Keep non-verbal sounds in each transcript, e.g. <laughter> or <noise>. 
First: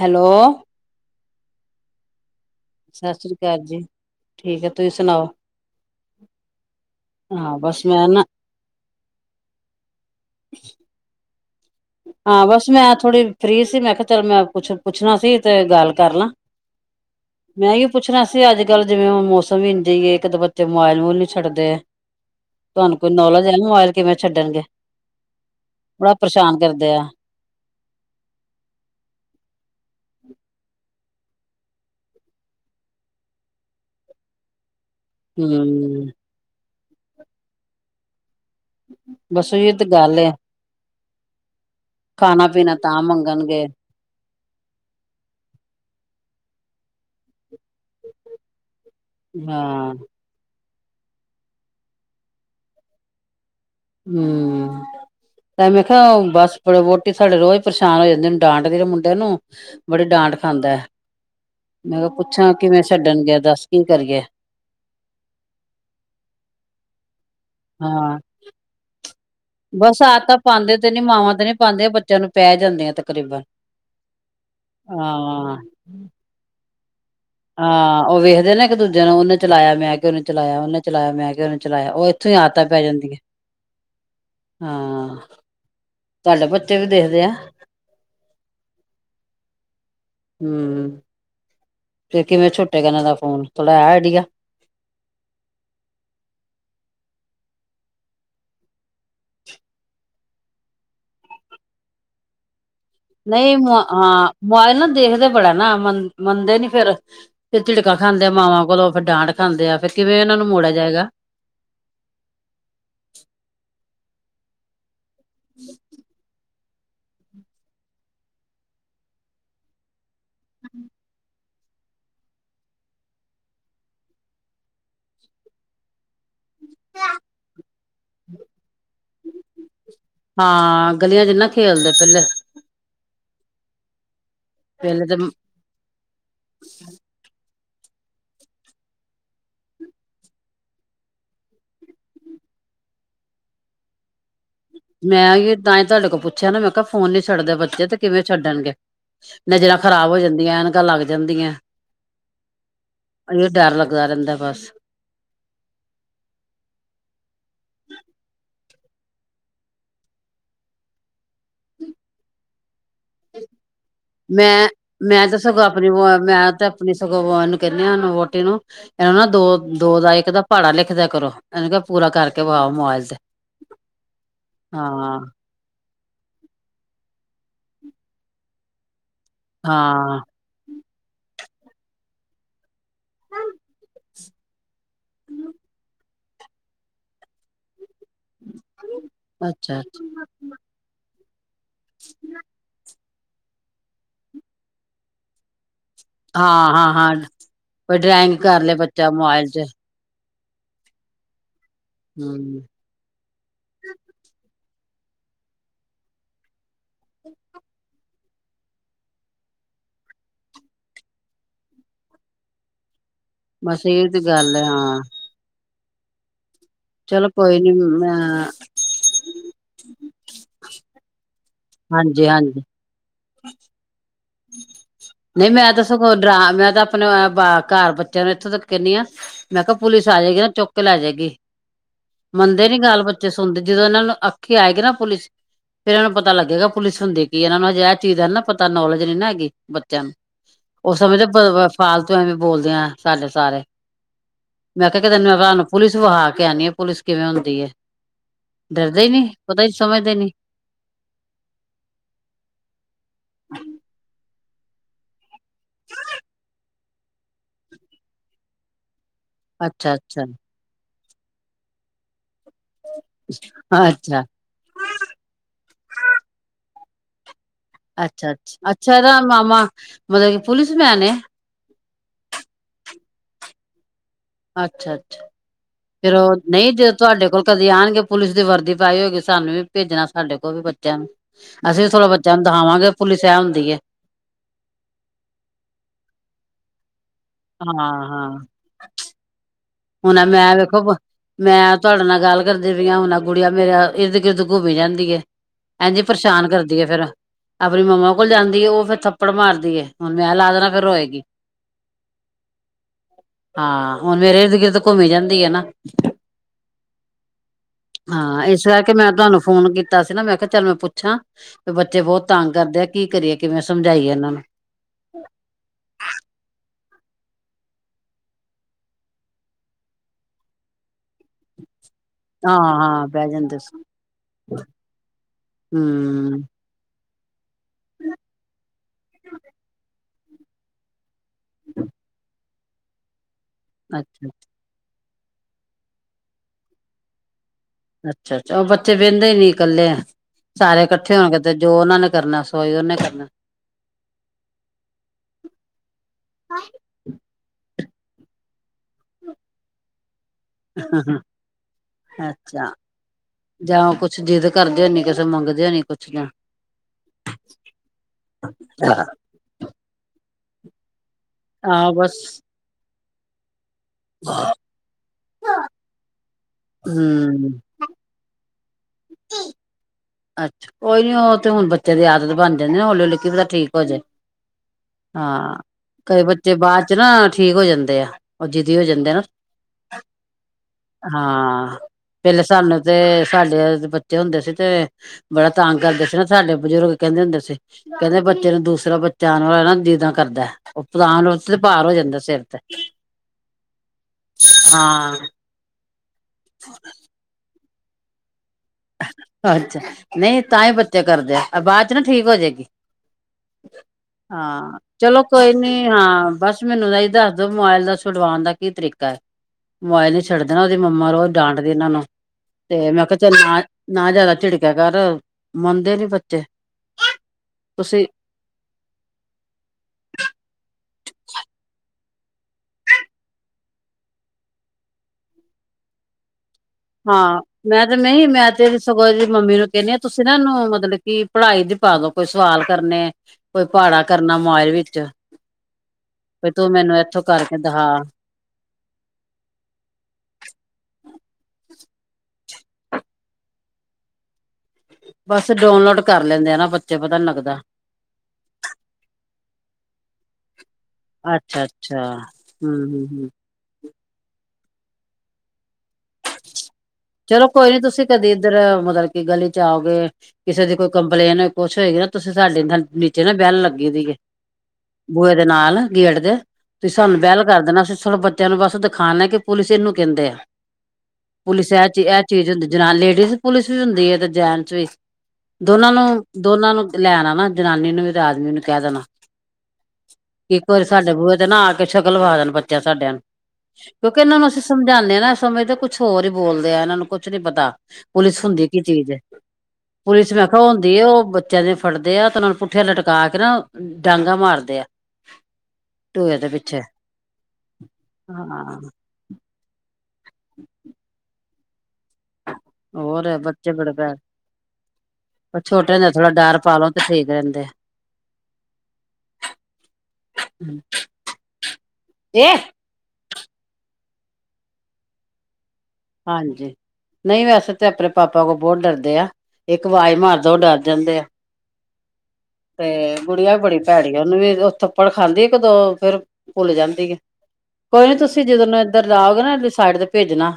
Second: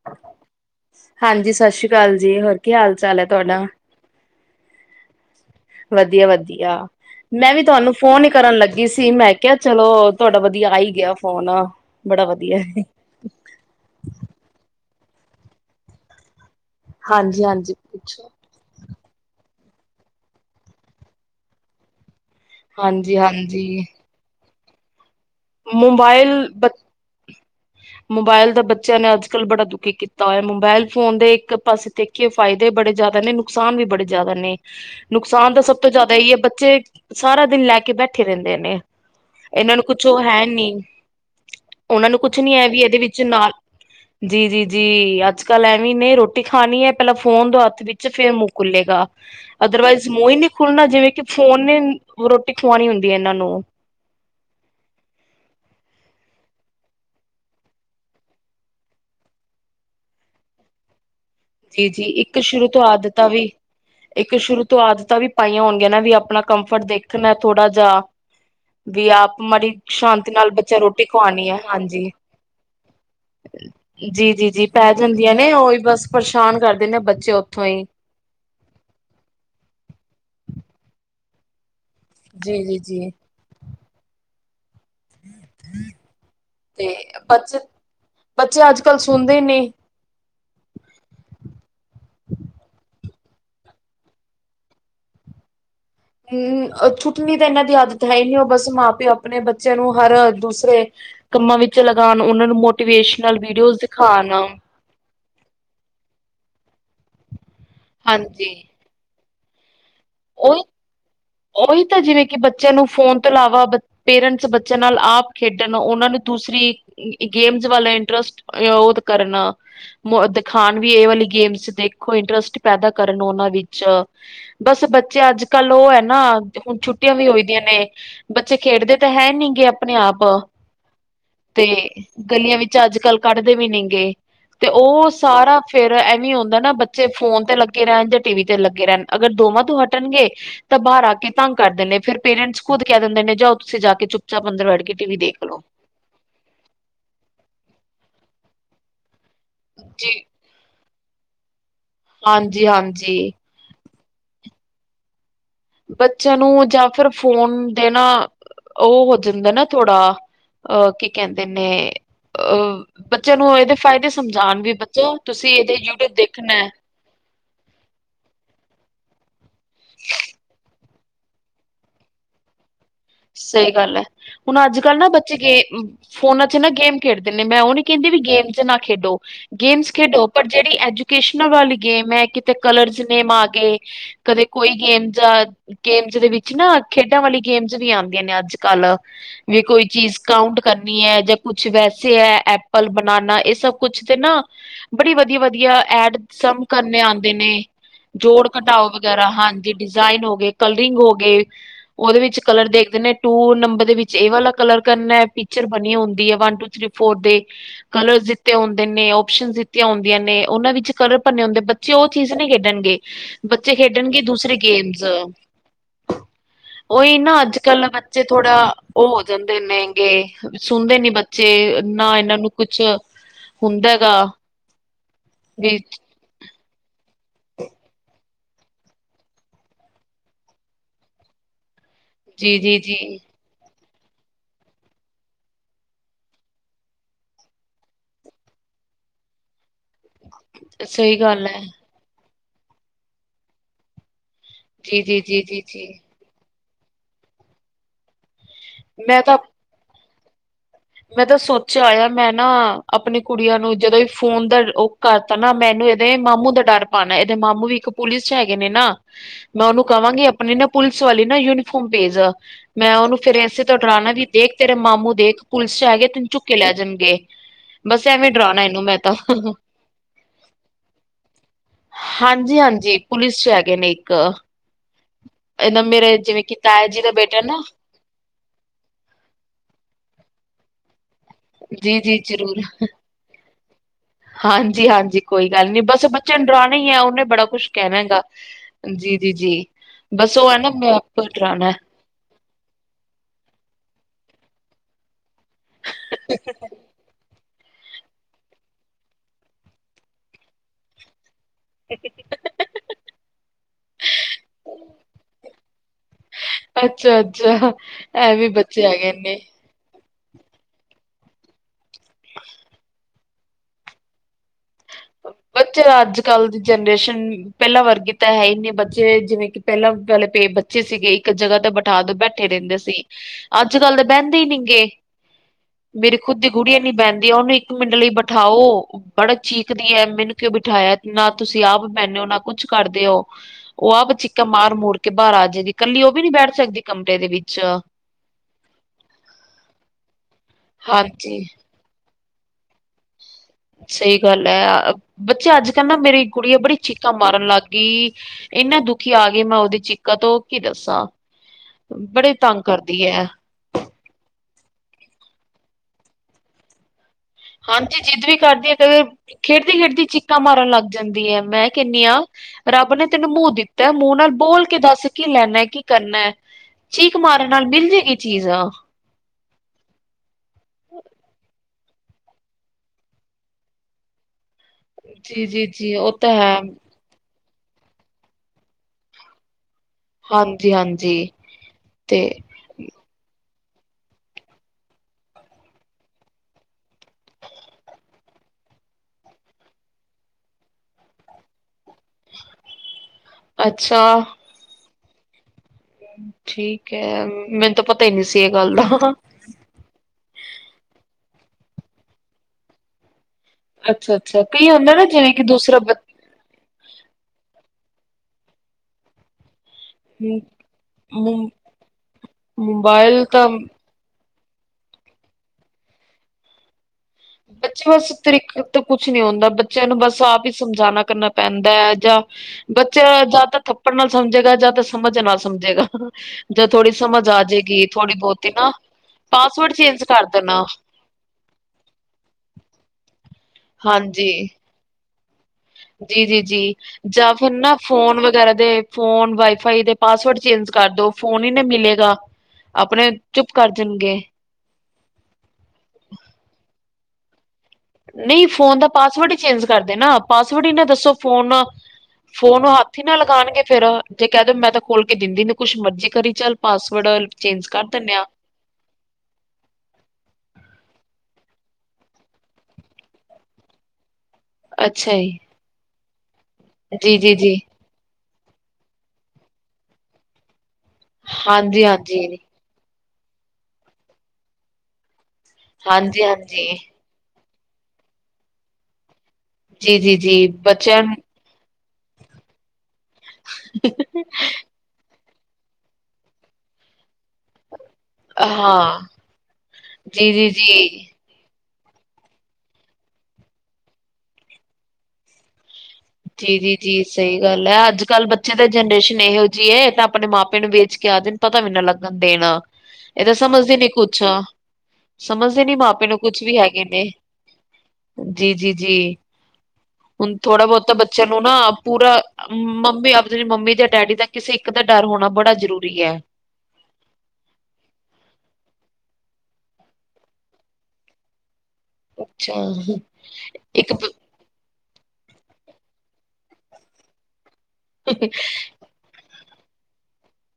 Hello. ਹਾਂਜੀ ਸਤਿ ਸ਼੍ਰੀ ਅਕਾਲ ਜੀ ਹੋ। ਕੀ ਹਾਲ ਚਾਲ ਹੈ ਸ੍ਰੀ ਤੁਹਾਡਾ ਅਕਾਲ ਵਧੀਆ ਜੀ ਠੀਕ ਹੈ ਤੁਸੀਂ ਸੁਣਾਓ । ਵੜਿਆ ਜੀ ਵਧੀਆ ਵਧੀਆ ਮੈਂ ਵੀ ਬਸ ਤੁਹਾਨੂੰ ਨਾ ਫੋਨ ਹੀ ਕਰਨ ਲੱਗੀ ਸੀ ਮੈਂ ਕਿਹਾ। ਤੁਸੀ ਸਾਨੂੰ ਯਾਦ ਨੀ ਕਰਦੇ ਅੱਜ ਕੱਲ। ਚਲੋ । ਹਾਂਜੀ ਤੁਹਾਡਾ ਵਧੀਆ ਆ ਹੀ ਗਿਆ। ਹਾਂਜੀ ਫੋਣਾ । ਹਾਂ ਬਸ ਮੈਂ ਥੋੜ੍ਹੀ ਫਰੀ ਸੀ ਮੈਂ ਕਿਹਾ ਚੱਲ ਮੈਂ ਕੁੱਛ। ਹਾਂਜੀ ਪੁੱਛਣਾ ਸੀ ਤੇ ਗੱਲ ਕਰ ਲ । ਹਾਂਜੀ ਹਾਂਜੀ ਮੈਂ ਇਹ ਪੁੱਛਣਾ ਪੁੱਛੋ ਸੀ ਅੱਜ ਕੱਲ੍ਹ ਜਿਵੇਂ ਮੌਸਮ ਮਂਦੇ ਹੀ ਇੱਕ ਦ ਬੱਤੇ ਮੋਬਾਇਲ ਮਲ ਨ ਛੱਡਦੇ ਆ । ਹਾਂਜੀ ਤੁਹਾਨੂੰ ਕੋਈ ਹਾਂਜੀ ਨੌਲੇਜ ਹੈ ਮੋਬਾਇਲ ਕਿਵੇਂ ਛੱਡਣਗੇ। ਆਪਣੇ ਗੋਪਾਲ ਤੋਂ ਫੋਕਸ । ਮੋਬਾਈਲ ਵਿਗਿਆਨ ਪ੍ਰਦਰਸ਼ਨੀ ਯਾਰ ਤਾਂ ਬੱਸ ਸ਼ੋਕ ਲਗਾਈ ਗਈ ਹੈ ਪੁਰੇ ਕਰਦੇ ਆ ਮੋਬਾਇਲ ਦਾ ਬੱਚਿਆਂ ਨੇ ਅੱਜ ਕੱਲ੍ਹ ਬੜਾ ਦੁਖੀ ਕੀਤਾ ਹੋਇਆ ਮੋਬਾਇਲ ਫ਼ੋਨ ਦੇ ਇੱਕ ਪਾਸੇ ਦੇਖੀਏ ਫਾਇਦੇ ਬੜੇ ਜ਼ਿਆਦਾ ਨੇ ਨੁਕਸਾਨ ਵੀ ਬੜੇ ਜ਼ਿਆਦਾ ਨੇ । ਨੁਕਸਾਨ ਤਾਂ ਸਭ ਤੋਂ ਹੂੰ। ਜ਼ਿਆਦਾ ਇ ਹੈ ਬੱਚੇ ਸਾਰਾ ਦਿਨ ਲੈ ਕੇ ਬੈਠੇ ਰਹਿੰਦੇ ਨੇ ਬਸ ਉਹੀ ਇਹਨਾਂ ਨੂੰ ਤੇ ਕੁੱ ਕੁਛ ਗੱਲ ਉਹ ਏ ਹੈ ਨਹੀਂ ਉਹਨਾਂ ਨੂੰ ਕੁਛ ਖਾਣਾ ਨੀ ਐ ਪੀਣਾ ਵੀ ਇਹਦੇ ਤਾਂ ਵਿੱਚ ਨਾਲ ਮੰਗਣਗੇ ਜੀ ਜੀ ਜੀ ਅੱਜ ਕੱਲ ਐਵੇਂ ਨੇ ਰੋਟੀ ਖਾਣੀ ਹੈ ਪਹਿਲਾਂ ਫੋਨ ਦੋ ਹੱਥ ਵਿੱਚ ਫੇਰ ਮੂੰਹ ਖੁੱਲੇ ਗਾ ਹਾਂ ਅਦਰਵਾਈਜ਼ ਮੂੰਹ ਈ ਖੁੱਲਣਾ ਜਿਵੇਂ ਕਿ ਫੋਨ ਨੇ ਰੋਟੀ ਖਵਾਉਣੀ ਹੁੰਦੀ ਹੈ ਇਹਨਾਂ ਨੂੰ ਹੂੰ ਮੈਂ ਕਿਹਾ ਬਸ ਵਹੁਟੀ ਸਾਡੇ ਰੋਜ਼ ਪਰੇਸ਼ਾਨ ਹੋ ਜਾਂਦੇ ਡਾਂਟ ਦੀ ਮੁੰਡੇ ਨੂੰ ਬੜੀ ਡਾਂਟ ਖਾਂਦਾ ਜੀ ਮੈਂ ਜੀ ਕਿਹਾ ਇੱਕ ਪੁੱਛਾਂ ਸ਼ੁਰੂ ਕਿਵੇਂ ਤੋਂ ਛੱਡਣ ਆਦਤਾਂ ਗਿਆ ਵੀ ਦੱਸ ਕੀ ਕਰੀਏ ਇੱਕ ਸ਼ੁਰੂ ਤੋਂ ਆਦਤਾਂ ਵੀ ਪਾਈਆਂ ਹੋਣਗੀਆਂ ਨੇ ਵੀ ਆਪਣਾ ਕੰਫਰਟ ਦੇਖਣਾ ਥੋੜਾ ਜਾ ਹਾਂ ਵੀ ਆ ਮਾੜੀ ਬਸ ਸ਼ਾਂਤੀ ਆਦਤਾਂ ਨਾਲ ਪਾਉਂਦੇ ਬੱਚਾ ਤੇ ਨੀ ਰੋਟੀ ਮਾਵਾਂ ਤੇ ਖਵਾਉਣੀ ਨੀ ਹੈ ਪਾਉਂਦੇ ਹਾਂਜੀ ਬੱਚਿਆਂ ਨੂੰ ਪੈ ਜਾਂਦੀਆਂ ਤਕਰੀਬਨ ਜੀ ਜੀ ਜੀ ਪੈ ਜਾਂਦੀਆਂ ਨੇ ਹਾਂ ਉਹੀ ਬਸ ਕਰਦੇ ਨੇ ਬੱਚੇ ਉੱਥੋਂ ਹੀ ਹਾਂ ਉਹ ਵੇਖਦੇ ਨਾ ਇੱਕ ਦੂਜੇ ਨੂੰ ਉਹਨੇ ਚਲਾਇਆ ਮੈਂ ਕਿਹਾ ਉਹਨੇ ਚਲਾਇਆ ਉਹਨੇ ਚਲਾਇਆ ਮੈਂ ਕਿਹਾ ਉਹਨੇ ਚਲਾਇਆ ਉਹ ਇੱਥੋਂ ਹੀ ਜੀ ਆਦਤਾਂ ਜੀ ਪੈ ਜੀ ਜਾਂਦੀਆਂ ਹਾਂ ਤੁਹਾਡੇ ਬੱਚੇ ਵੀ ਤੇ ਦੇਖਦੇ ਆ ਬੱਚੇ ਬੱਚੇ ਅੱਜ ਕੱਲ੍ਹ ਸੁਣਦੇ ਨੀ ਹੂੰ ਫਿਰ ਕਿਵੇਂ ਛੋਟੇ <unintelligible> ਫੋਨ ਥੋੜਾ ਹੈ ਆਈ ਡੀਆ ਹੂੰ ਛੁੱਟਣੀ ਤਾਂ ਇਹਨਾਂ ਦੀ ਆਦਤ ਹੈ ਹੀ ਨੀ ਉਹ ਬਸ ਮਾਂ ਪਿਓ ਆਪਣੇ ਬੱਚਿਆਂ ਨੂੰ ਹਰ ਦੂਸਰੇ ਕੰਮਾਂ ਵਿੱਚ ਲਗਾਉਣ ਉਹਨਾਂ ਨੂੰ ਮੋਟੀਵੇਸ਼ਨਲ ਨਹੀਂ ਵੀਡੀਓਜ਼ ਹਾਂ ਦਿਖਾਉਣ ਮੋਬਾਇਲ ਨਾ ਦੇਖਦੇ ਬੜਾ ਨਾ ਮੰਨਦੇ ਨੀ ਫਿਰ ਤੇ ਝਿੜਕਾ ਖਾਂਦੇ ਹਾਂਜੀ ਮਾਵਾਂ ਕੋਲੋਂ ਫਿਰ ਡਾਂਟ ਖਾਂਦੇ ਆ ਫਿਰ ਕਿਵੇਂ ਉਹਨਾਂ ਨੂੰ ਉਹੀ ਮੋੜਿਆ ਜਾਏਗਾ ਉਹੀ ਤਾਂ ਜਿਵੇਂ ਕਿ ਬੱਚਿਆਂ ਨੂੰ ਫੋਨ ਤੋਂ ਇਲਾਵਾ ਪੇਰੈਂਟਸ ਬੱਚਿਆਂ ਨਾਲ ਆਪ ਖੇਡਣ ਉਹਨਾਂ ਨੂੰ ਦੂਸਰੀ ਗੇਮਜ਼ ਵਾਲਾ ਇੰਟਰਸਟ ਉਹ ਕਰਨਾ <unintelligible> ਦਿਖਾਉਣ ਵੀ ਇਹ ਵਾਲੀ ਗੇਮ ਦੇਖੋ ਇੰਟਰਸਟ ਪੈਦਾ ਕਰਨ ਉਹਨਾਂ ਵਿੱਚ ਬਸ ਬੱਚੇ ਅੱਜ ਕੱਲ ਉਹ ਹੈ ਨਾ ਹਾਂ ਤੇ ਹੁਣ ਛੁੱਟੀਆਂ ਵੀ ਹੋਈ ਦੀਆਂ ਨੇ ਬੱਚੇ ਖੇਡਦੇ ਤਾਂ ਹੈ ਨੀ ਗੇ ਆਪਣੇ ਆਪ ਹਾਂ ਗਲੀਆਂ ਚ ਨਾ ਤੇ ਖੇਲਦੇ ਪਹਿਲੇ ਗਲੀਆਂ ਵਿੱਚ ਅੱਜ ਕੱਲ ਕੱਢਦੇ ਵੀ ਨਗੇ ਤੇ ਉਹ ਸਾਰਾ ਫੇਿਰ ਐਵੇਂ ਹੁੰਦਾ ਨਾ ਬੱਚੇ ਫੋਨ ਤੇ ਲੱਗੇ ਲੱਗੇ ਰਹਿਣ ਜਾਂ ਟੀ ਵੀ ਤੇ ਲੱਗੇ ਰਹਿਣ ਅਗਰ ਦੋਵਾਂ ਤੋਂ ਹਟਣਗੇ ਤਾਂ ਬਾਹਰ ਆ ਕੇ ਤੰਗ ਕਰਦੇ ਨੇ ਫੇਿਰ ਪੇਰੈਂਟਸ ਖੁਦ ਕਹਿ ਦਿੰਦੇ ਨੇ ਜਾਂ ਉਹ ਤੁਸੀਂ ਜਾ ਕੇ ਚੁਪ ਮੈਂ ਵੀ ਤਾਂ ਹੀ ਤੁਹਾਡੇ ਕੋਲ ਪੁੱਛਿਆ ਨਾ ਮੈਂ ਕਿਹਾ ਫੋਨ ਨੀ ਛੱਡਦੇ ਬੱਚੇ ਤੇ ਕਿਵੇਂ ਛੱਡਣਗੇ ਨਜ਼ਰਾਂ ਖ਼ਰਾਬ ਹੋ ਜਾਂਦੀਆਂ ਹਨ ਗਾਂ ਲੱਗ ਜਾਂਦੀਆਂ ਹਾਂਜੀ ਹਾਂਜੀ ਗੁਜ਼ਾਰਨ ਦਾ ਬਸ ਬੱਚਿਆਂ ਨੂੰ ਜਾਂ ਫਿਰ ਫੋਨ ਦੇਣਾ ਉਹ ਹੋ ਜਾਂਦਾ ਨਾ ਥੋੜਾ ਅਹ ਕਿ ਕਹਿੰਦੇ ਨੇ ਅਹ ਬੱਚਿਆਂ ਨੂੰ ਇਹਦੇ ਫਾਇਦੇ ਸਮਝਾਉਣ ਮੈਂ ਵੀ ਬੱਚੋ ਮੈਂ ਤਾਂ ਤੁਸੀਂ ਸਗੋਂ ਇਹਦੇ ਯੂਟਿਊਬ ਦੇਖਣਾ ਕਹਿੰਦੇ ਹੂੰ ਵੋਟੀ ਨੂੰ ਇਹ ਨਾ ਦੋ ਦੋ ਦਾ ਇੱਕ ਦਾ ਪੜਾ ਲਿਖਦਾ ਕਰੋ ਇਹਨੂੰ ਕਿਹਾ ਪੂਰਾ ਕਰਕੇ ਵ ਮੁਆਜ਼ ਸਹੀ ਗੱਲ ਹੈ ਹੁਣ ਅੱਜ ਕੱਲ੍ਹ ਨਾ ਬੱਚੇ ਗ ਫੋਨਾਂ ਚ ਨਾ ਗੇਮ ਖੇਡਦੇ ਨੇ ਮੈਂ ਉਹ ਨੀ ਕਹਿੰਦੀ ਵੀ ਗੇਮ ਚ ਨਾ ਖੇਡੋ ਗੇਮਸ ਹਾਂ ਖੇਡੋ ਪਰ ਜਿਹੜੀਜੂ ਸ਼ਨਲ ਵਾਲੀ ਗੇਮ ਹੈ ਕਿਤੇ ਕਲਰਜ ਨੇਮ ਆ ਗਏ ਕਦੇ ਕੋਈ ਗੇਮ ਜਾਂ ਗੇਮ ਦੇ ਵਿੱਚ ਨਾ ਖੇਡਾਂ ਵਾਲੀ ਗੇਮ ਵੀ ਆਉਂ ਨੇ ਅੱਜ ਕੱਲ ਵੀ ਅੱਛਾ ਕੋਈ ਚੀਜ਼ ਅੱਛਾ ਕਾਉਂਟ ਕਰਨੀ ਹੈ ਜਾਂ ਕੁਛ ਵੈਸੇ ਹੈ ਐਪਲ ਬ ਨਾ ਇਹ ਸਭ ਕੁਛ ਤੇ ਨਾ ਬੜੀ ਵਧੀਆ ਵਧੀਆ ਐਡ ਸਮ ਹਾਂ ਹਾਂ ਕਰਨੇ ਹਾਂ ਆਉਂਦੇ ਨੇ ਕੋਈ ਡਰਾਇੰਗ ਜੋੜ ਕਰ ਲਏ ਘਟਾਓ ਬੱਚਾ ਵਗੈਰਾ ਮੋਬਾਇਲ ਹਾਂ ਚ ਜੀ ਡਿਜ਼ਾਇਨ ਹੋ ਗਏ ਕਲਰਿੰਗ ਹੋ ਗਏ ਉਹਦੇ ਵਿੱਚ ਹਮ ਕਲਰ ਦੇਖਦੇ ਨੇ ਟੂ ਨੰਬਰ ਦੇ ਵਿੱਚ ਇਹ ਵਾਲਾ ਕਲਰ ਕਰਨਾ ਪਿਕਚਰ ਬਣੀ ਹੁੰਦੀ ਹੈ ਵਨ ਟੂ ਥ੍ਰੀ ਫੋ ਦੇ ਕਲਰ ਤੇ ਹੁੰਦੇ ਨੇ ਓਪਸ਼ਨ ਦਿੱਤੀਆਂ ਹੁੰਦੀਆਂ ਨੇ ਉਹਨਾਂ ਵਿੱਚ ਕਲਰ ਭੰਨੇ ਹੁੰਦੇ ਬੱਚੇ ਉਹ ਚੀਜ਼ ਨਹੀਂ ਖੇਡਣਗੇ ਬੱਚੇ ਬਸ ਇਹ ਤੇ ਖੇਡਣਗੇ ਗੱਲ ਦੂਸਰੇ ਹੈ ਹਾਂ ਗੇਮਸ ਉਹੀ ਚਲੋ ਅੱਜ ਕੋਈ ਨੀ ਕੱਲ ਮੈਂ ਬੱਚੇ ਥੋੜਾ ਉਹ ਹੋ ਜਾਂਦੇ ਨੇ ਹੈਗੇ ਸੁਣਦੇ ਨੀ ਬੱਚੇ ਨਾ ਹਾਂਜੀ ਇਹਨਾਂ ਨੂੰ ਹਾਂਜੀ ਕੁਛ ਹੁੰਦਾ ਹੈਗਾ ਨਹੀਂ ਮੈਂ ਵੀ ਤਾਂ ਸਗੋਂ ਡਰਾ ਹਾਂ ਮੈਂ ਤਾਂ ਆਪਣੇ ਘਰ ਬੱਚਿਆਂ ਨੂੰ ਇੱਥੋਂ ਤ ਕਹਿਣੀ ਆ ਮੈਂ ਕਿਹਾ ਪੁਲਿਸ ਆ ਜਾਏਗੀ ਨਾ ਚੁੱਕ ਲੈ ਜਾਏਗੀ। ਜੀ ਮੰਨਦੇ ਨੀ ਜੀ ਗੱਲ ਜੀ ਬੱਚੇ ਸੁਣਦੇ। ਜਦੋਂ ਇਹਨਾਂ ਨੂੰ ਅਖੀ ਆਏਗੀ ਨਾ ਪੁਲਿਸ ਫਿਰ ਇਹਨਾਂ ਨੂੰ ਪਤਾ ਲੱਗੇਗਾ ਪੁਲਿਸ ਹੁੰਦੀ ਕੀ ਇਹਨਾਂ ਨੂੰ ਹਜੇ ਇਹ ਚੀਜ਼ ਹੈ ਨਾ ਪਤਾ ਨੌਲੇਜ ਨਹੀਂ ਨਾ ਹੈਗੀ ਬੱਚਿਆਂ ਨੂੰ ਉਹ ਸਹੀ ਸਮਝਦੇ ਗੱਲ ਹੈ ਫਾਲਤੂ ਐਵੇਂ ਬੋਲਦੇ ਆ ਸਾਡੇ ਸਾਰੇ ਮੈਂ ਜੀ ਕਿਹਾ ਜੀ ਜੀ ਜੀ ਤੈਨੂੰੈਂੂੰ ਜੀ ਪੁਲਿਸ ਵੇਖਾ ਕੇ ਆਉਂਨੀ ਆ ਪੁਲਿਸ ਕਿਵੇਂ ਹੁੰਦੀ ਹੈ। ਡਰਦੇ ਮੈਂ ਨੀ ਤਾਂ ਪਤਾ ਹੀ ਸਮਝਦੇ ਨੀ ਮੈਂ ਤਾਂ ਸੋਚਿਆ ਹੋਇਆ ਮੈਂ ਨਾ ਆਪਣੀ ਕੁੜੀਆਂ ਨੂੰ ਜਦੋਂ ਫੋਨ ਦਾ ਉਹ ਕਰਤਾ ਨਾ ਮੈਨੂੰ ਇਹਦੇ ਮਾਮੂ ਦਾ ਡਰ ਪਾਉਣਾ ਇਹਦੇ ਮਾਮੂ ਵੀ ਇੱਕ ਪੁਲਿਸ ਚ ਹੈਗੇ ਨੇ ਨਾ ਮੈਂ ਉਹਨੂੰ ਅੱਛਾ ਅੱਛਾ ਕਹਾਂਗੀ ਆਪਣੇ ਨਾ ਪੁਲ ਵਾਲੀ ਨਾ ਯੂਨੀਫਾਰਮ ਭੇਜ਼ ਮੈਂ ਉਹਨੂੰ ਫਿਰ ਇਸੇ ਤੋਂ ਡਰਾਉਣਾ ਅੱਛਾ ਵੀ ਦੇਖ ਤੇਰੇ ਮਾਮੂ ਦੇਖ ਚ ਹੈਗੇ ਤਨੂੰ ਚੁੱਕ ਕੇ ਲੈ ਜਾਣਗੇ ਬਸ ਐਵੇਂ ਅੱਛਾ ਡਰਾਉਣਾ ਇਹਨੂੰ ਅੱਛਾ ਮੈਂ ਤਾਂ ਇਹਦਾ ਮਾਮਾ ਮਤਲਬ ਕਿ ਪੁਲਿਸ ਮੈਨ ਹੈ ਹਾਂਜੀ ਹਾਂਜੀ ਪੁਲਿਸ ਚ ਹੈਗੇ ਨੇ। ਅੱਛਾ ਇਹਦਾ ਫਿਰ ਮੇਰੇ ਉਹ ਜਿਵੇਂ ਕਿ ਨਹੀਂ ਤਾਇਆ ਜੋਂ ਜੀ ਦਾ ਤੁਹਾਡੇ ਬੇਟਾ ਕੋਲ ਨਾ ਕਦੇ ਆਉਣਗੇ ਪੁਲਿਸ ਦੀ ਵਰਦੀ ਪਾਈ ਹੋਗੀ ਸਾਨੂੰ ਵੀ ਭੇਜਣਾ ਸਾਡੇ ਕੋਲ ਵੀ ਬੱਚੇ ਚ ਅਸੀਂ ਵੀ ਜੀ ਥੋੜਾ ਜੀ ਬੱਚਿਆਂ ਨੂੰ ਜ਼ਰੂਰ ਦਿਖਾਵਾਂਗੇ ਪੁਲਸ ਏਹ ਹੁੰਦੀ ਹੈ ਹਾਂਜੀ ਹਾਂਜੀ ਕੋਈ ਗੱਲ ਨਹੀਂ ਬਸ ਬੱਚੇ ਡਰਾਣੇ ਹੀ ਹੈ ਉਹਨੇ ਬੜਾ ਕੁਛ ਹਾਂ ਕਹਿਣਾ ਹੈਗਾ ਹਾਂ ਜੀ ਜੀ ਜੀ ਹੁਣ ਬਸ ਉਹ ਮੈਂ ਹੈ ਨਾ ਵੇਖੋ ਮੈਪ ਡਰਾਣਾ। ਮੈਂ ਤੁਹਾਡੇ ਨਾਲ ਗੱਲ ਕਰਦੇ ਪਹੀਆਂ ਹੁਣਾ ਗੁੜੀਆਂ ਮੇਰਾ ਇਰਦ ਗਿਰਦ ਘੁੰਮੀ ਜਾਂਦੀ ਇੰਝ ਪਰੇਸ਼ਾਨ ਕਰਦੀ ਆ ਫਿਰ ਆਪਣੀ ਮੰਮਾ ਕੋਲ ਜਾਂਦੀ ਹੈ ਉਹ ਫਿਰ ਥੱਪੜ ਮਾਰਦੀ ਹੈ ਹੁਣ ਮੈਂ ਲਾ ਦੇਣਾ ਫਿਰ ਰੋਏਗੀ। ਹਾਂ ਹੁਣ ਮੇਰੇ ਇਦ ਗਿਦ ਜਾਂਦੀ ਹੈ ਨਾ। ਅੱਛਾ ਅੱਛਾ ਐ ਹਾਂ ਵੀ ਇਸ ਬੱਚੇ ਕਰਕੇ ਮੈਂ ਆਗੇਏ ਨੇ। ਤੁਹਾਨੂੰ ਫੋਨ ਕੀਤਾ ਸੀ ਨਾ ਮੈਂ ਕਿਹਾ ਚੱਲ ਮੈਂ ਪੁੱਛਾਂ ਵੀ ਬੱਚੇ ਬਹੁਤ ਤੰਗ ਕਰਦੇ ਆ ਕੀ ਕਰੀਏ ਕਿਵੇਂ ਸਮਝਾਈਏ ਇਹਨਾਂ ਨੂੰ ਬੱਚੇ ਅੱਜ ਕੱਲ੍ਹ ਦੀ ਜਨਰੇਸ਼ਨ ਪਹਿਲਾਂ ਵਰਗੀ ਤਾਂ ਹੈ ਇੰਨੇ ਬੱਚੇ ਜਿਵੇਂ ਕਿ ਪਹਿਲਾਂ ਵਾਲੇ ਪ ਬੱਚੇ ਸੀਗੇ ਇੱਕ ਜਗ੍ਹਾ ਦਾ ਬ ਬਠਾਦ ਬੈਠੇ ਰਹਿੰਦੇ ਸੀ ਹਾਂ-ਹਾਂ ਬਹਿ ਜਾਂਦੇ ਅੱਜ ਸੀ ਕੱਲ ਤਾਂ ਬਹਿੰਦੇ ਹੀ ਨੀ ਗਗੇ ਮੇਰੀ ਹੂੰ ਖੁੱਦ ਦੀ ਕੁੜੀਆਂ ਨੀ ਬਹਿੰਦੀ ਵਧ ਉਹਨੂੰ ਇੱਕ ਮਿੰਟ ਲਈ ਬਿਠਾਓ ਬੜਾ ਚੀ ਦੀ ਹੈ ਮੈਨੂੰ ਕਿ ਬਿਠਾਇਆ ਨਾ ਤੁਸੀਂ ਆਪ ਬਹਨਦੇ ਹੋ ਨਾ ਕੁਛ ਕਰਦੇ ਹੋ। ਉਹ ਆ ਬ ਅੱਛਾ-ਅੱਛਾ, ਚੀਕਾ ਮਾਰ ਮੂਰ ਕੇ ਬਾਹਰ ਆਜੇ ਦੀ ਇਕੱਲੀ ਉਹ ਵੀ ਨੀ ਬੈਠ ਸਕਦੀ ਕਮਰੇ ਦੇ ਵਿੱਚ। ਅੱਛਾ ਅੱਛਾ ਉਹ ਬੱਚੇ ਵਹਿੰਦੇ ਹੀ ਨੀ ਇਕੱਲੇ ਆ ਸਾਰੇ ਇਕੱਠੇ ਹੋਣਗੇ ਹਾਂਜੀ। ਤੇ ਜੋ ਉਹਨਾਂ ਨੇ ਕਰਨਾ ਸੋਈੇ ਕਰਨਾ। ਸਹੀ ਗੱਲ ਹੈ ਬੱਚੇ ਅੱਜ ਕੱਲ੍ਹ ਨਾ ਮੇਰੀ ਕੁੜੀ ਆ ਬੜੀ ਚੀਕਾਂ ਮਾਰਨ ਲੱਗ ਕਿ ਇੰਨਾ ਦੁਖੀ ਆ ਗਏ ਮੈਂ ਉਹਦੇ ਚ ਬੜੇ ਤੰਗ ਅੱਛਾ ਕਰਦੀ ਹੈ ਜਾਂ ਉਹ ਕੁਛ ਜਿੱਦ ਕਰਦੇ ਹੋਣੀ ਕਿਸੇ ਮੰਗਦੇ ਹੋਣੀ। ਕੁਛ ਨਾ। ਹਾਂਜੀ ਜਿੱਦ ਵੀ ਕਰਦੀ ਹੈ ਕਦੇ ਖੇਡਦੀ ਖੇਡਦੀ ਚ ਮਾਰਨ ਲੱਗਦਾ। ਜਾਂਦੀ ਹੈ ਮੈਂ ਆਹ ਕਹਿੰਨੀ ਬਸ ਹਾਂ ਰੱਬ ਨੇ ਤਨੂੰ ਮੂੰਹ ਦਿੱਤੀ। ਤਾਂ ਮੂੰਹ ਨਾਲ ਬੋਲ ਕੇ ਦੱਸ ਕੀ ਲੈਣਾ ਕੀ ਕਰਨਾ। ਚੀਕ ਮਾਰਨ ਨਾਲ ਮਿਲ ਜਾਗੀ ਚੀਜ਼ ਆ। ਤ। ਅੱਛਾ ਕੋਈ ਨੀ ਉਹ ਤੇ ਹੁਣ ਜੇ ਦੀ ਆਦਤ ਬਣ ਜਾਂਦੀ ਨਾ ਲੀਓਲੀਖੀ ਪਤਾ ਠੀਕ ਹੋ ਜਾਏ। ਜੀ ਹਾਂ ਜੀ ਜੀ ਉਹ ਕਈ ਤਾਂ ਬੱਚੇ ਹੈ ਬਾਅਦ ਚ ਨਾ ਠੀਕ ਹੋ ਜਾਂਦੇ ਆ ਉਹ ਜਿਦੀ ਹੋ ਜਾਂਦੇ ਆ ਨਾ। ਹਾਂਜੀ ਹਾਂਜੀ ਹਾਂ ਤੇ ਪਹਿਲੇ ਸਾਨੂੰ ਤੇ ਸਾਡੇ ਬੱਚੇ ਹੁੰਦੇ ਸੀ ਤੇ ਬੜਾ ਤੰਗ ਕਰਦੇ ਸੀ ਨਾ ਸਾਡੇ ਬਜ਼ੁਰਗ ਕਹਿੰਦੇ ਹੁੰਦੇ ਸੀ ਕਹਿੰਦੇ ਬੱਚੇ ਨੂੰ ਦੂਸਰਾ ਬੱਚਾ ਆਉਣ ਵਾਲਾ ਨਾ ਜੀਦਾਂ ਕਰਦਾ ਉਹ ਪਤਾ ਤੇ ਪਾਰ ਹੋ ਜਾਂਦਾ। ਦਾ ਸਿਰ ਤੇ ਅੱਛਾ ਹਾਂ। ਠੀਕ ਹੈ, ਮੈਂ ਤ ਪਤਾ ਈ ਨੀ ਸੀ। ਇਹ ਗੱਲ ਦਾ ਅੱਛਾ, ਨਹੀਂ ਤਾਂਹੀ ਬੱਚੇ ਕਰਦੇ ਆ ਅ ਬਾਦ ਚ ਨਾ ਠੀਕ ਹੋ ਜੇਗੀ। ਅੱਛਾ ਅੱਛਾ ਕਈ ਹਾਂ, ਹੁੰਦਾ ਨਾ ਚਲੋ ਜਿਵੇਂ ਕਿ ਕੋਈ ਨੀ ਦੂਸਰਾ ਹਾਂ ਬਸ ਮੈਨੂੰ ਨ ਅਹੀ ਦੱਸ ਦੋ ਮੋਬਾਇਲ ਦਾ ਤੁੜਵਾਣ ਦਾ ਕੀ ਤਰੀਕਾ ਏ ਮੋਬਾਇਲ ਨੀ ਛੱਡਦੇ ਨਾ ਓਦੀ ਮੰਮਾ ਰੋਜ਼ ਡਾਂਟਦੀ ਏਨਾਂ ਨੂੰ ਤੇ ਮੈਂ ਕਿਆ ਮੋਬਾਇਲ ਚਲ ਤਾਂ ਨਾਲ ਨਾ ਜੈਦਾ ਝਿੜਕਿਆ ਕਾਰ ਮੰਨਦੇ ਨੀ ਬੱਚੇ। ਬੱਚੇ ਤੁਸੀਂ ਓਸ ਤਰੀਕੇ ਤੇ ਕੁਛ ਨੀ ਹੋਦਾ ਬੱਚਿਆਂ ਨੂੰ ਬਸ ਆਪ ਹੀ ਸਮਝਾਣਾ ਨਾ ਪੈਂਦੈ। ਅਜਾਂ ਬੱਚਾ ਜਾਂ ਤਾਂ ਥੱਪੜ ਨਾਲ ਸਮਝੇਗਾ, ਜਾਂ ਤਾਂ ਸਮਝ ਨਾਲ ਸਮਝੇਗਾ। ਜਾਂ ਥੋੜ੍ਹੀ ਸਮਝ ਹਾਂ, ਆ ਜਾਏਗੀ ਮੈਂ ਤੇ ਥੋੜ੍ਹੀ ਨਹੀਂ ਮੈਂ ਬਹੁਤੀ ਤੇ ਨਾ ਏਦੀ ਸਗੋਂ ਏਦੀ ਮੰਮੀ ਨੂੰ ਪਾਸਵਰਡ ਕੈੰਣੀ ਆਂ ਚੇਂਜ ਤੁਸੀਂ ਕਰ ਨਾ ਦੇਣਾ ਐਨੂੰ ਮਤਲਬ ਕਿ ਪੜ੍ਹਾਈ ਦੀ ਪਾ ਦੋ। ਕੋਈ ਸਵਾਲ ਕਰਨੇ। ਕੋਈ ਭਾੜਾ ਹਾਂਜੀ ਕਰਨਾ ਮੋਆਈਲ ਵਿੱਚ। ਜੀ ਜੀ ਵੀ ਤੂੰ ਜੀ, ਮੈਨੂੰ ਇੱਥੋਂ ਜਾਂ ਫਿਰ ਕਰਕੇ ਨਾ ਦਿਖਾ ਫੋਨ ਵਗੈਰਾ ਦੇ, ਫੋਨ ਵਾਈਫਾਈ ਦੇ ਪਾਸਵਰਡ ਚੇਂਜ ਕਰਦੋ। ਫੋਨ ਹੀ ਨਾ ਮਿਲੇਗਾ ਆਪਣੇ ਚੁੱਪ ਕਰ ਜਾਣਗੇ। ਬਸ ਡੌਨਲੋਡ ਕਰ ਲੈਂਦੇ ਆ ਨਾ ਬੱਚ ਬੱਚੇ ਪਤਾ ਨੀ ਲੱਗਦਾ। ਨਹੀਂ ਫੋਨ ਦਾ ਪਾਸਵਰਡ ਹੀ ਚੇਂਜ ਕਰਦੇ ਨਾ, ਪਾਸਵਰਡ ਹੀ ਨਾ ਦੱਸੋ ਫੋਨ ਅੱਛਾ ਅੱਛਾ ਫੋਨ ਨੂੰ ਹੂੰ ਹੱਥ ਹੀ ਹੂੰ ਨਾ ਹੂੰ ਲਗਾਣਗੇ ਫੇਰ। ਤੇ ਕੈ ਦੇ ਮੈਂ ਤਾਂ ਖੋਲ ਕੇ ਦਿੰਦੀ ਨੀ ਕੁਛ ਮਰਜ਼ੀ ਕਰੀ ਚੱਲ। ਪਾਸਵਰਡ ਚਲੋ ਚੇਂਜ ਕੋਈ ਨੀ ਕਰ ਤੁਸੀਂ ਦਿੰਨੇ ਆ ਕਦੀ ਇੱਧਰ ਮਤਲਬ ਕੀ ਗਲੀ ਚ ਆਓਗੇ, ਕਿਸੇ ਦੀ ਕੋਈ ਕੰਪ ਪਲੇਨ ਕੁਛ ਹੋਏਗੀ ਨਾ ਤੁਸੀਂ ਸਾਡੇ ਨਾਲ ਨੀਚੇ ਨਾ ਬੈਲ ਲੱਗੀ ਦੀਏ। ਅੱਛਾ ਬੂਹੇ ਜੀ ਦੇ ਨਾਲ। ਗੇਟ ਦੇ ਤੁਸੀਂ ਜੀ ਸਾਨੂੰ ਜੀ ਬੈਲ ਜੀ ਕਰ ਦੇਣਾ ਅਸੀ ਸਲਬੱ ਤ ਐਨੂੰ ਬਸ ਦਿਖਾਣੈ ਕਿ ਪੁਲਿਸ ਇਨੂੰ ਕੈੰਦੇ ਆ। ਹਾਂਜੀ ਹਾਂਜ ਐ ਚੀਜ਼ ਹੁੰਦੀ ਨਾਲ ਲੇਡੀਜ਼ ਪੁਲਿਸ ਵੀ ਹੁੰਦੀ ਏ ਤੇ ਜੈਂਟਸ ਵੀ। ਦੋਨਾਂ ਨੂੰ ਹਾਂਜੀ ਹਾਂਜੀ ਦੋਨਾਂ ਨੂੰ ਲੈ ਆਣਾ ਨਾ। ਜਨਾਨੀ ਨੂੰ ਵੀ ਤੇ ਆਦਮੀ ਨੂੰ ਕੈ ਦੇਣਾ। ਜੀ ਜੀ ਜੀ ਇੱਕ ਵਾਰੀ ਬੱਚਿਆਂ ਸਾਡੇ ਬੂਹੇ ਤੇ ਨਾ ਆ ਕੇ ਸ਼ਕਲ ਵੇਖਾ ਦੇਣਾ ਬੱਚਿਆਂ ਸਾਡਿਆਂ ਨੂੰ। ਕਿਉਂਕਿ, ਏਨਾਂ ਨੂੰ ਅਸੀਂ ਸਮਝਾਂਦੇ ਆਂ ਨਾ ਸਮੇਂ ਤਾਂ ਕੁੱਛ ਹੋਰ ਹੀ ਬੋਲਦੇ। ਇਹਨਾਂ ਨੂੰ ਕੁੱਛ ਨੀ ਪਤਾ। ਪੁਲਿਸ ਹੁੰਦੀ ਹੈ ਕੀ ਹਾਂ ਚੀਜ਼ ਹੈ ਜੀ ਪੁਲਿਸ ਮੈਂ ਜੀ ਕਿਹਾ ਜੀ ਹੁੰਦੀ ਉਹ ਬੱਚਿਆਂ ਜ ਫੜਦੇ ਆ ਤੇ ਉਹਨਾਂ ਨੂੰ ਪੁੱਠੀਆਂ ਲਟਕਾ ਕੇ ਨਾ ਡਾਂਗਾ ਮਾਰਦੇ ਆ। ਟੂਏ ਦੇ ਜੀ ਜੀ ਪਿੱਛੇ ਜੀ ਸਹੀ ਗੱਲ ਹੈ ਅੱਜ ਕੱਲ ਬੱਚੇ ਦੀ ਹਾਂ ਜਨਰੇਸ਼ਨ ਇਹੋ ਜਿਹੀ ਹੈ ਤਾਂ ਆਪਣੇ ਮਾਪਿਆਂ ਨੂੰ ਵੇਚ ਕੇ ਆ ਜਾਣ। ਪਤਾ ਵੀ ਲੱਗਾ। ਦੇਣਾ ਇਹ ਤਾਂ ਹੋਰ ਬੱਚੇ ਸਮਝਦੇ ਨੀ ਬੜੇ ਭੈੜੇ ਕੁਛ ਪਰ ਸਮਝਦੇ ਨੀ ਛੋਟੇ ਮਾਪੇ ਹੁੰਦੇ ਨੂੰ ਥੋੜਾ ਕੁਛ ਵੀ ਡਰ ਪਾ ਹੈਗੇ ਲੋ ਤੇ ਨੇ ਠੀਕ ਰਹਿੰਦੇ ਜੀ ਜੀ ਜੀ ਹੁਣ ਥੋੜਾ ਬਹੁਤ ਬੱਚਿਆਂ ਨੂੰ ਨਾ ਪੂਰਾ ਇਹ ਮੰਮੀ ਆਪਦੀ ਮੰਮੀ ਦੇ ਡੈਡੀ ਦਾ ਕਿਸੇ ਇੱਕ ਦਾ ਡਰ ਹੋਣਾ ਬੜਾ ਜ਼ਰੂਰੀ ਹੈ। ਹਾਂਜੀ ਨਹੀਂ ਵੈਸੇ ਤੇ ਆਪਣੇ ਪਾਪਾ ਕੋਲ ਬਹੁਤ ਡਰਦੇ ਆ। ਇੱਕ ਆਵਾਜ਼ ਮਰਦਾ ਉਹ ਡਰ ਜਾਂਦੇ ਆ। ਅੱਛਾ ਤੇ ਗੁੜੀਆਂ ਵੀ ਬੜੀ ਇੱਕ ਭੈੜੀ ਉਹਨੂੰ ਵੀ ਉੱਥੋਂ ਪੜ ਖਾਂਦੀ ਇੱਕ ਦੋ ਫਿਰ ਭੁੱਲ ਜਾਂਦੀ ਆ। ਕੋਈ ਨੀ ਤੁਸੀਂ ਜਦੋਂ ਨੂੰ ਇੱਧਰ ਜਾਓਗੇ ਨਾ ਸਾਈਡ ਤੇ ਭੇਜਣਾ।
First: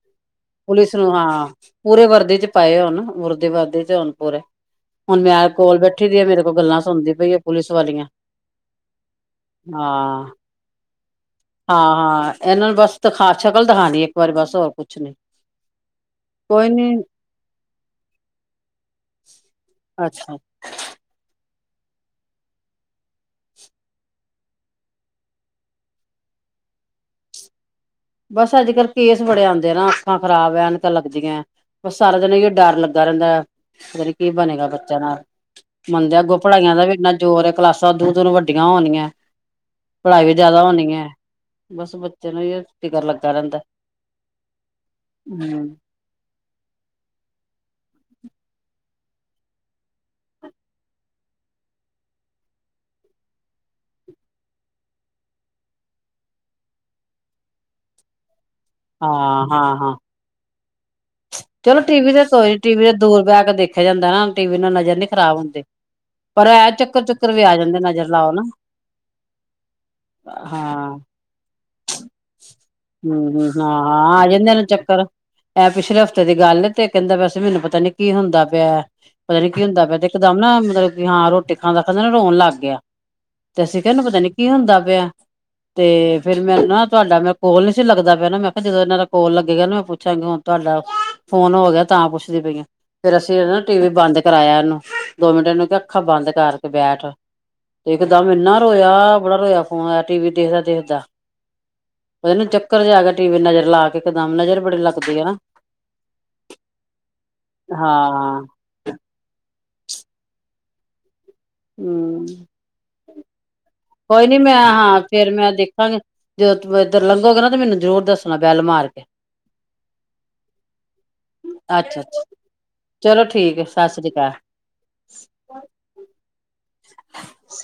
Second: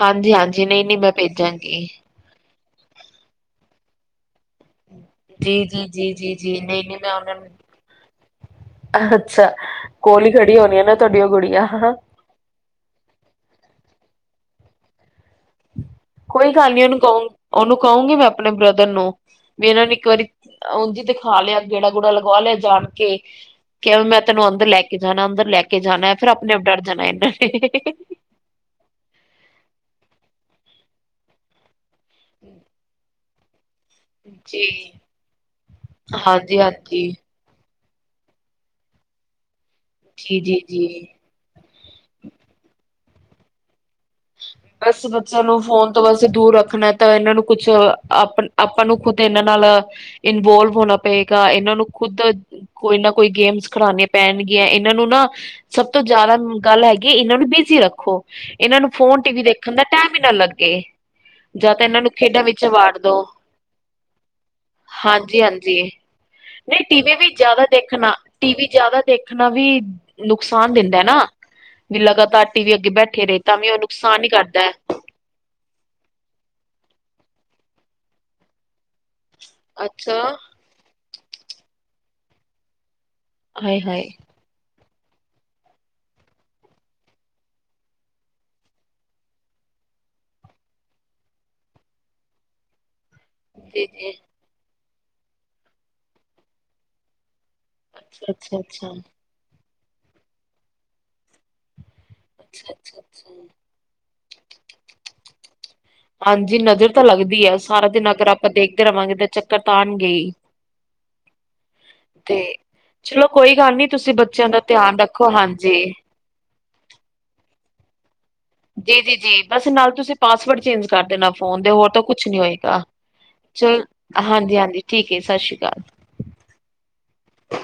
ਹਾਂਜੀ ਹਾਂਜੀ ਨਹੀਂ ਪੁਲਿਸ ਨਹੀਂ ਮੈਂ ਨੂੰ ਹਾਂ ਭੇਜਾਂਗੀ। ਪੂਰੇ ਵਰਦੀ ਚ ਪਾਏ ਹੋਣ ਮੁਰਦੇ ਵਾਦੇ ਚ ਹੋਣ ਪੂਰੇ ਹੁਣ ਮੈਂ ਜੀ ਕੋਲ ਜੀ ਉਠੀ ਜੀ ਦੀ ਹੈ ਜੀ ਮੇਰੇ ਕੋਲ ਜੀ ਗੱਲਾਂ ਨਹੀਂ ਨਹੀਂ ਸੁਣਦੀ ਮੈਂ ਪਈ ਉਹਨਾਂ ਆ ਪੁਲਿਸ ਵਾਲੀਆਂ ਨੂੰ ਅੱਛਾ ਕੋਲ ਹਾਂ ਹੀ ਖੜੀ ਹੋਣੀ ਆ ਨਾ ਤੁਹਾਡੀ ਉਹ ਗੁੜੀਆ ਹਾਂ ਹਾਂ ਇਹਨਾਂ ਨੂੰ ਬਸ ਦਿਖਾ ਸ਼ਕਲ ਦਿਖਾਉਣੀ। ਵਾਰੀ ਬਸ ਹੋਰ ਕੁਛ ਨੀ। ਕੋਈ ਗੱਲ ਨੀ ਉਹਨੂੰ ਕਹੂੰ ਉਹਨੂੰ ਕਹੂੰਗੀ ਮੈਂ ਆਪਣੇ ਬ੍ਰਦਰ ਨੂੰ ਵੀ ਇਹਨਾਂ ਨੂੰ ਇੱਕ ਅੱਛਾ ਵਾਰੀ ਉਝ ਦਿਖਾ ਲਿਆ ਗੇੜਾ ਗੂੜਾ ਲਗਵਾ ਲਿਆ ਜਾਣ ਕੇ ਕਿ ਮੈਂ ਤੈਨੂੰ ਅੰਦਰ ਲੈ ਕੇ ਜਾਣਾ ਅੰਦਰ ਲੈ ਕੇ ਜਾਣਾ ਫਿਰ ਆਪਣੇ ਆਪ ਡਰ ਜਾਣਾ ਇਹਨਾਂ ਨੇ। ਬਸ ਅੱਜ ਕੱਲ ਕੇਸ ਬੜੇ ਆਉਂਦੇ ਨਾ ਅੱਖਾਂ ਖਰਾਬ ਆ ਐਨਕ ਲੱਗਦੀਆਂ। ਬ ਸਾਰਾ ਦਿਨ ਹੀ ਡਰ ਲੱਗਾ ਰਹਿੰਦਾ ਹੈ। ਪਤਾ ਨੀ ਕੀ ਬਣੇਗਾ ਜੀ ਬੱਚਿਆਂ ਨਾਲ ਮੰਨਦੇ ਅੱਗੋਂ ਪੜ੍ਹਾਈਆਂ ਦਾ ਵੀ ਹਾਂਜੀ-ਹਾਂਜੀ, ਇੰਨਾ ਜ਼ੋਰ ਹੈ ਕਲਾਸਾਂ ਸ ਦੂ ਦੋਨ ਵੱਡੀਆਂ ਹੋਣੀਆਂ। ਪੜ੍ਹਾਈ ਵੀ ਜਿਆਦਾ ਹੋਣੀ ਜੀ-ਜੀ-ਜੀ। ਹੈ ਬਸ ਬੱਚੇ ਨੂੰ ਹੀ ਟਿਗਰ ਲੱਗਾ ਰਹਿੰਦਾ। ਬਸ ਬੱਚਿਆਂ ਨੂੰ ਹੂੰ। ਫੋਨ ਤੋਂ ਬਸੇ ਦੂਰ ਰੱਖਣਾ ਤਾਂ ਇਹਨਾਂ ਨੂੰ ਕੁਛ ਆਪ ਆਪਾਂ ਨੂੰ ਖੁੱਦ ਇਹਨਾਂ ਨਾਲ ਇਨਵੋਲਵ ਹੋਣਾ ਪਏਗਾ ਇਹਨਾਂ ਨੂੰ ਖੁੱਦ ਕੋਈ ਨਾ ਕੋਈ ਗੇਮਸ ਖਿਡਉਣੀਆਂ ਪੈਣਗੀਆਂ ਇਹਨਾਂ ਨੂੰ ਨਾ ਸਭ ਤੋਂ ਜ਼ਿਆਦਾ ਗੱਲ ਹੈਗੀ ਇਹਨਾਂ ਨੂੰ ਬਿਜ਼ੀ ਰੱਖੋ ਇਹ ਫੋਨ ਟੀ ਵੀ ਹਾਂ ਦੇਖਣ ਹਾਂ ਦਾ ਹਾਂ ਟਾਈਮ ਹੀ ਨਾ ਲੱਗਦਾ। ਗੇ ਚਲੋ ਟੀ ਵੀ ਤੇ ਤ ਟੀ ਵੀ ਤੇ ਦੋ ਦੂਰ ਬਹਿ ਕੇ ਦੇਖਿਆ ਜਾਂਦਾ ਨਾ ਟੀ ਵੀ ਨਾਲ ਨਜ਼ਰ ਨੀ ਖਰਾਬ ਹੁੰਦੀ ਹਾਂਜੀ-ਹਾਂਜੀ ਪਰ ਐ ਨਹੀਂ ਟੀ ਚੱਕਰ ਚੁੱਕਰ ਵੀ ਆ ਜ਼ਿਆਦਾ ਜਾਂਦੇ ਨਜ਼ਰ ਦੇਖਣਾ ਲਾਓ ਨਾ ਟੀ ਵੀ ਜ਼ਿਆਦਾ ਦੇਖਣਾ ਵੀ ਨੁਕਸਾਨ ਹਾਂ ਦਿੰਦਾ ਨਾ ਵੀ ਲਗਾਤਾਰ ਟੀ ਵੀ ਅੱਗੇ ਬੈਠੇ ਰਹੇ ਹੂੰ ਤਾਂ ਹਾਂ ਵੀ ਉਹਨੂੰ ਹਾਂ ਆ ਜਾਂਦੇ ਨੂੰ ਚੱਕਰ ਐ ਪਿਛਲੇ ਹਫ਼ਤੇ ਦੀ ਗੱਲ ਤੇ ਕਹਿੰਦਾ ਵੈਸੇ ਮੈਨੂੰ ਪਤਾ ਪਤਾ ਨਹੀਂ ਕੀ ਹੁੰਦਾ ਪਿਆ ਪਤਾ ਨੀ ਕੀ ਹੁੰਦਾ ਪਿਆ ਤੇ ਅੱਛਾ। ਇੱਕਦਮ ਨਾ ਮਤਲਬ ਹਾਂ ਰੋਟੀ ਖਾਂਦਾ ਖਾਂਦਾ ਨਾ ਰੋਣ ਲੱਗ ਗਿਆ ਤੇ ਹਾਏ ਅਸੀਂ ਕਿਹਾ ਹਾਏ। ਏਨੂੰ ਪਤਾ ਨੀ ਕੀ ਹੁੰਦਾ ਪਿਆ ਤੇ ਫੇਰ ਮੈਨੂੰ ਨਾ ਤੁਹਾਡਾ ਮੈਂ ਕੋਲ ਨੀ ਸੀ ਲੱਗ ਪਿਆ ਨਾ ਮੈਂ ਕਿਹਾ ਜਦੋਂ ਇਹਨਾਂ ਦਾ ਕੋਲ ਲੱਗੇਗਾ ਨੂੰ ਮੈਂ ਪੁੱਛਾਂਗੀ ਹੁਣ ਤੁਹਾਡਾ ਫੋਨ ਹੋ ਗਿਆ ਤਾਂ ਪੁੱਛਦੀ ਪਈ ਆ ਫੇਰ ਅਸੀਂ ਓਦਾ ਨਾ ਟੀ ਜੀ ਵੀ ਜੀ ਬੰਦ ਕਰਾਇਆ ਉਹਨੂੰ ਦੋ ਮਿੰਟ ਨੂੰੂੰ ਕਿ ਅੱਖਾਂ ਬੰਦ ਕਰਕੇ ਬੈਠ ਇਕ ਦਮ ਅੱਛਾ ਅੱਛਾ ਇੰਨਾ ਅੱਛਾ। ਰੋਇਆ ਬੜਾ ਰੋਇਆ ਫੋਨ ਟੀ ਵੀ ਦੇਖਦਾ ਦੇਖਦਾ। ਪਤਾ ਨੀ ਅੱਛਾ ਚੱਕਰ ਚ ਅੱਛਾ ਆ ਗਿਆ ਟੀ ਵੀ ਅੱਛਾ। ਨਜ਼ਰ ਲਾ ਕੇ ਇਕਦਮ ਨਜ਼ਰ ਬੜੀ ਲੱਗਦੀ ਆ ਨਾ ਹਾਂਜੀ ਨਜ਼ਰ ਤਾਂ ਲੱਗਦੀ ਹੈ ਸਾਰਾ ਦਿਨ ਅਗਰ ਹਾਂ। ਆਪਾਂ ਦੇਖਦੇ ਰਹਾਂਗੇ ਤਾਂ ਚੱਕਰ ਤਾਂ ਆਨ ਗੇ ਹੀ ਹੂੰ ਤੇ ਚਲੋ ਕੋਈ ਗੱਲ ਨੀ। ਤੁਸੀਂ ਕੋਈ ਨੀ ਬੱਚਿਆਂ ਮੈਂ ਦਾ ਧਿਆਨ ਹਾਂ ਰੱਖੋ ਫੇਰ ਮੈਂ ਹਾਂਜੀ। ਦੇਖਾਂਗੀ ਜੇ ਇੱਧਰ ਲੰਘੋਗੇ ਨਾ ਤੇ ਮੈਨੂੰ ਹੋਰ ਦਸ ਜੀ ਜੀ ਜੀ ਬਸ ਨਾਲ ਤੁਸੀਂ ਪਾਸਵਰਡ ਚੇਂਜ ਕਰ ਦੇਣਾ ਫੋਨ ਦੇ ਹੋਰ ਤਾਂ ਅੱਛਾ-ਅੱਛਾ ਕੁਛ ਨਹੀਂ ਹੋਏਗਾ ਚਲੋ ਠੀਕ ਹੈ ਚਲ ਸਤਿ ਸ੍ਰੀ ਅਕਾਲ। ਹਾਂਜੀ ਹਾਂਜੀ ਠੀਕ ਹੈ ਸਤਿ ਸ਼੍ਰੀ ਅਕਾਲ। ਸ ਸ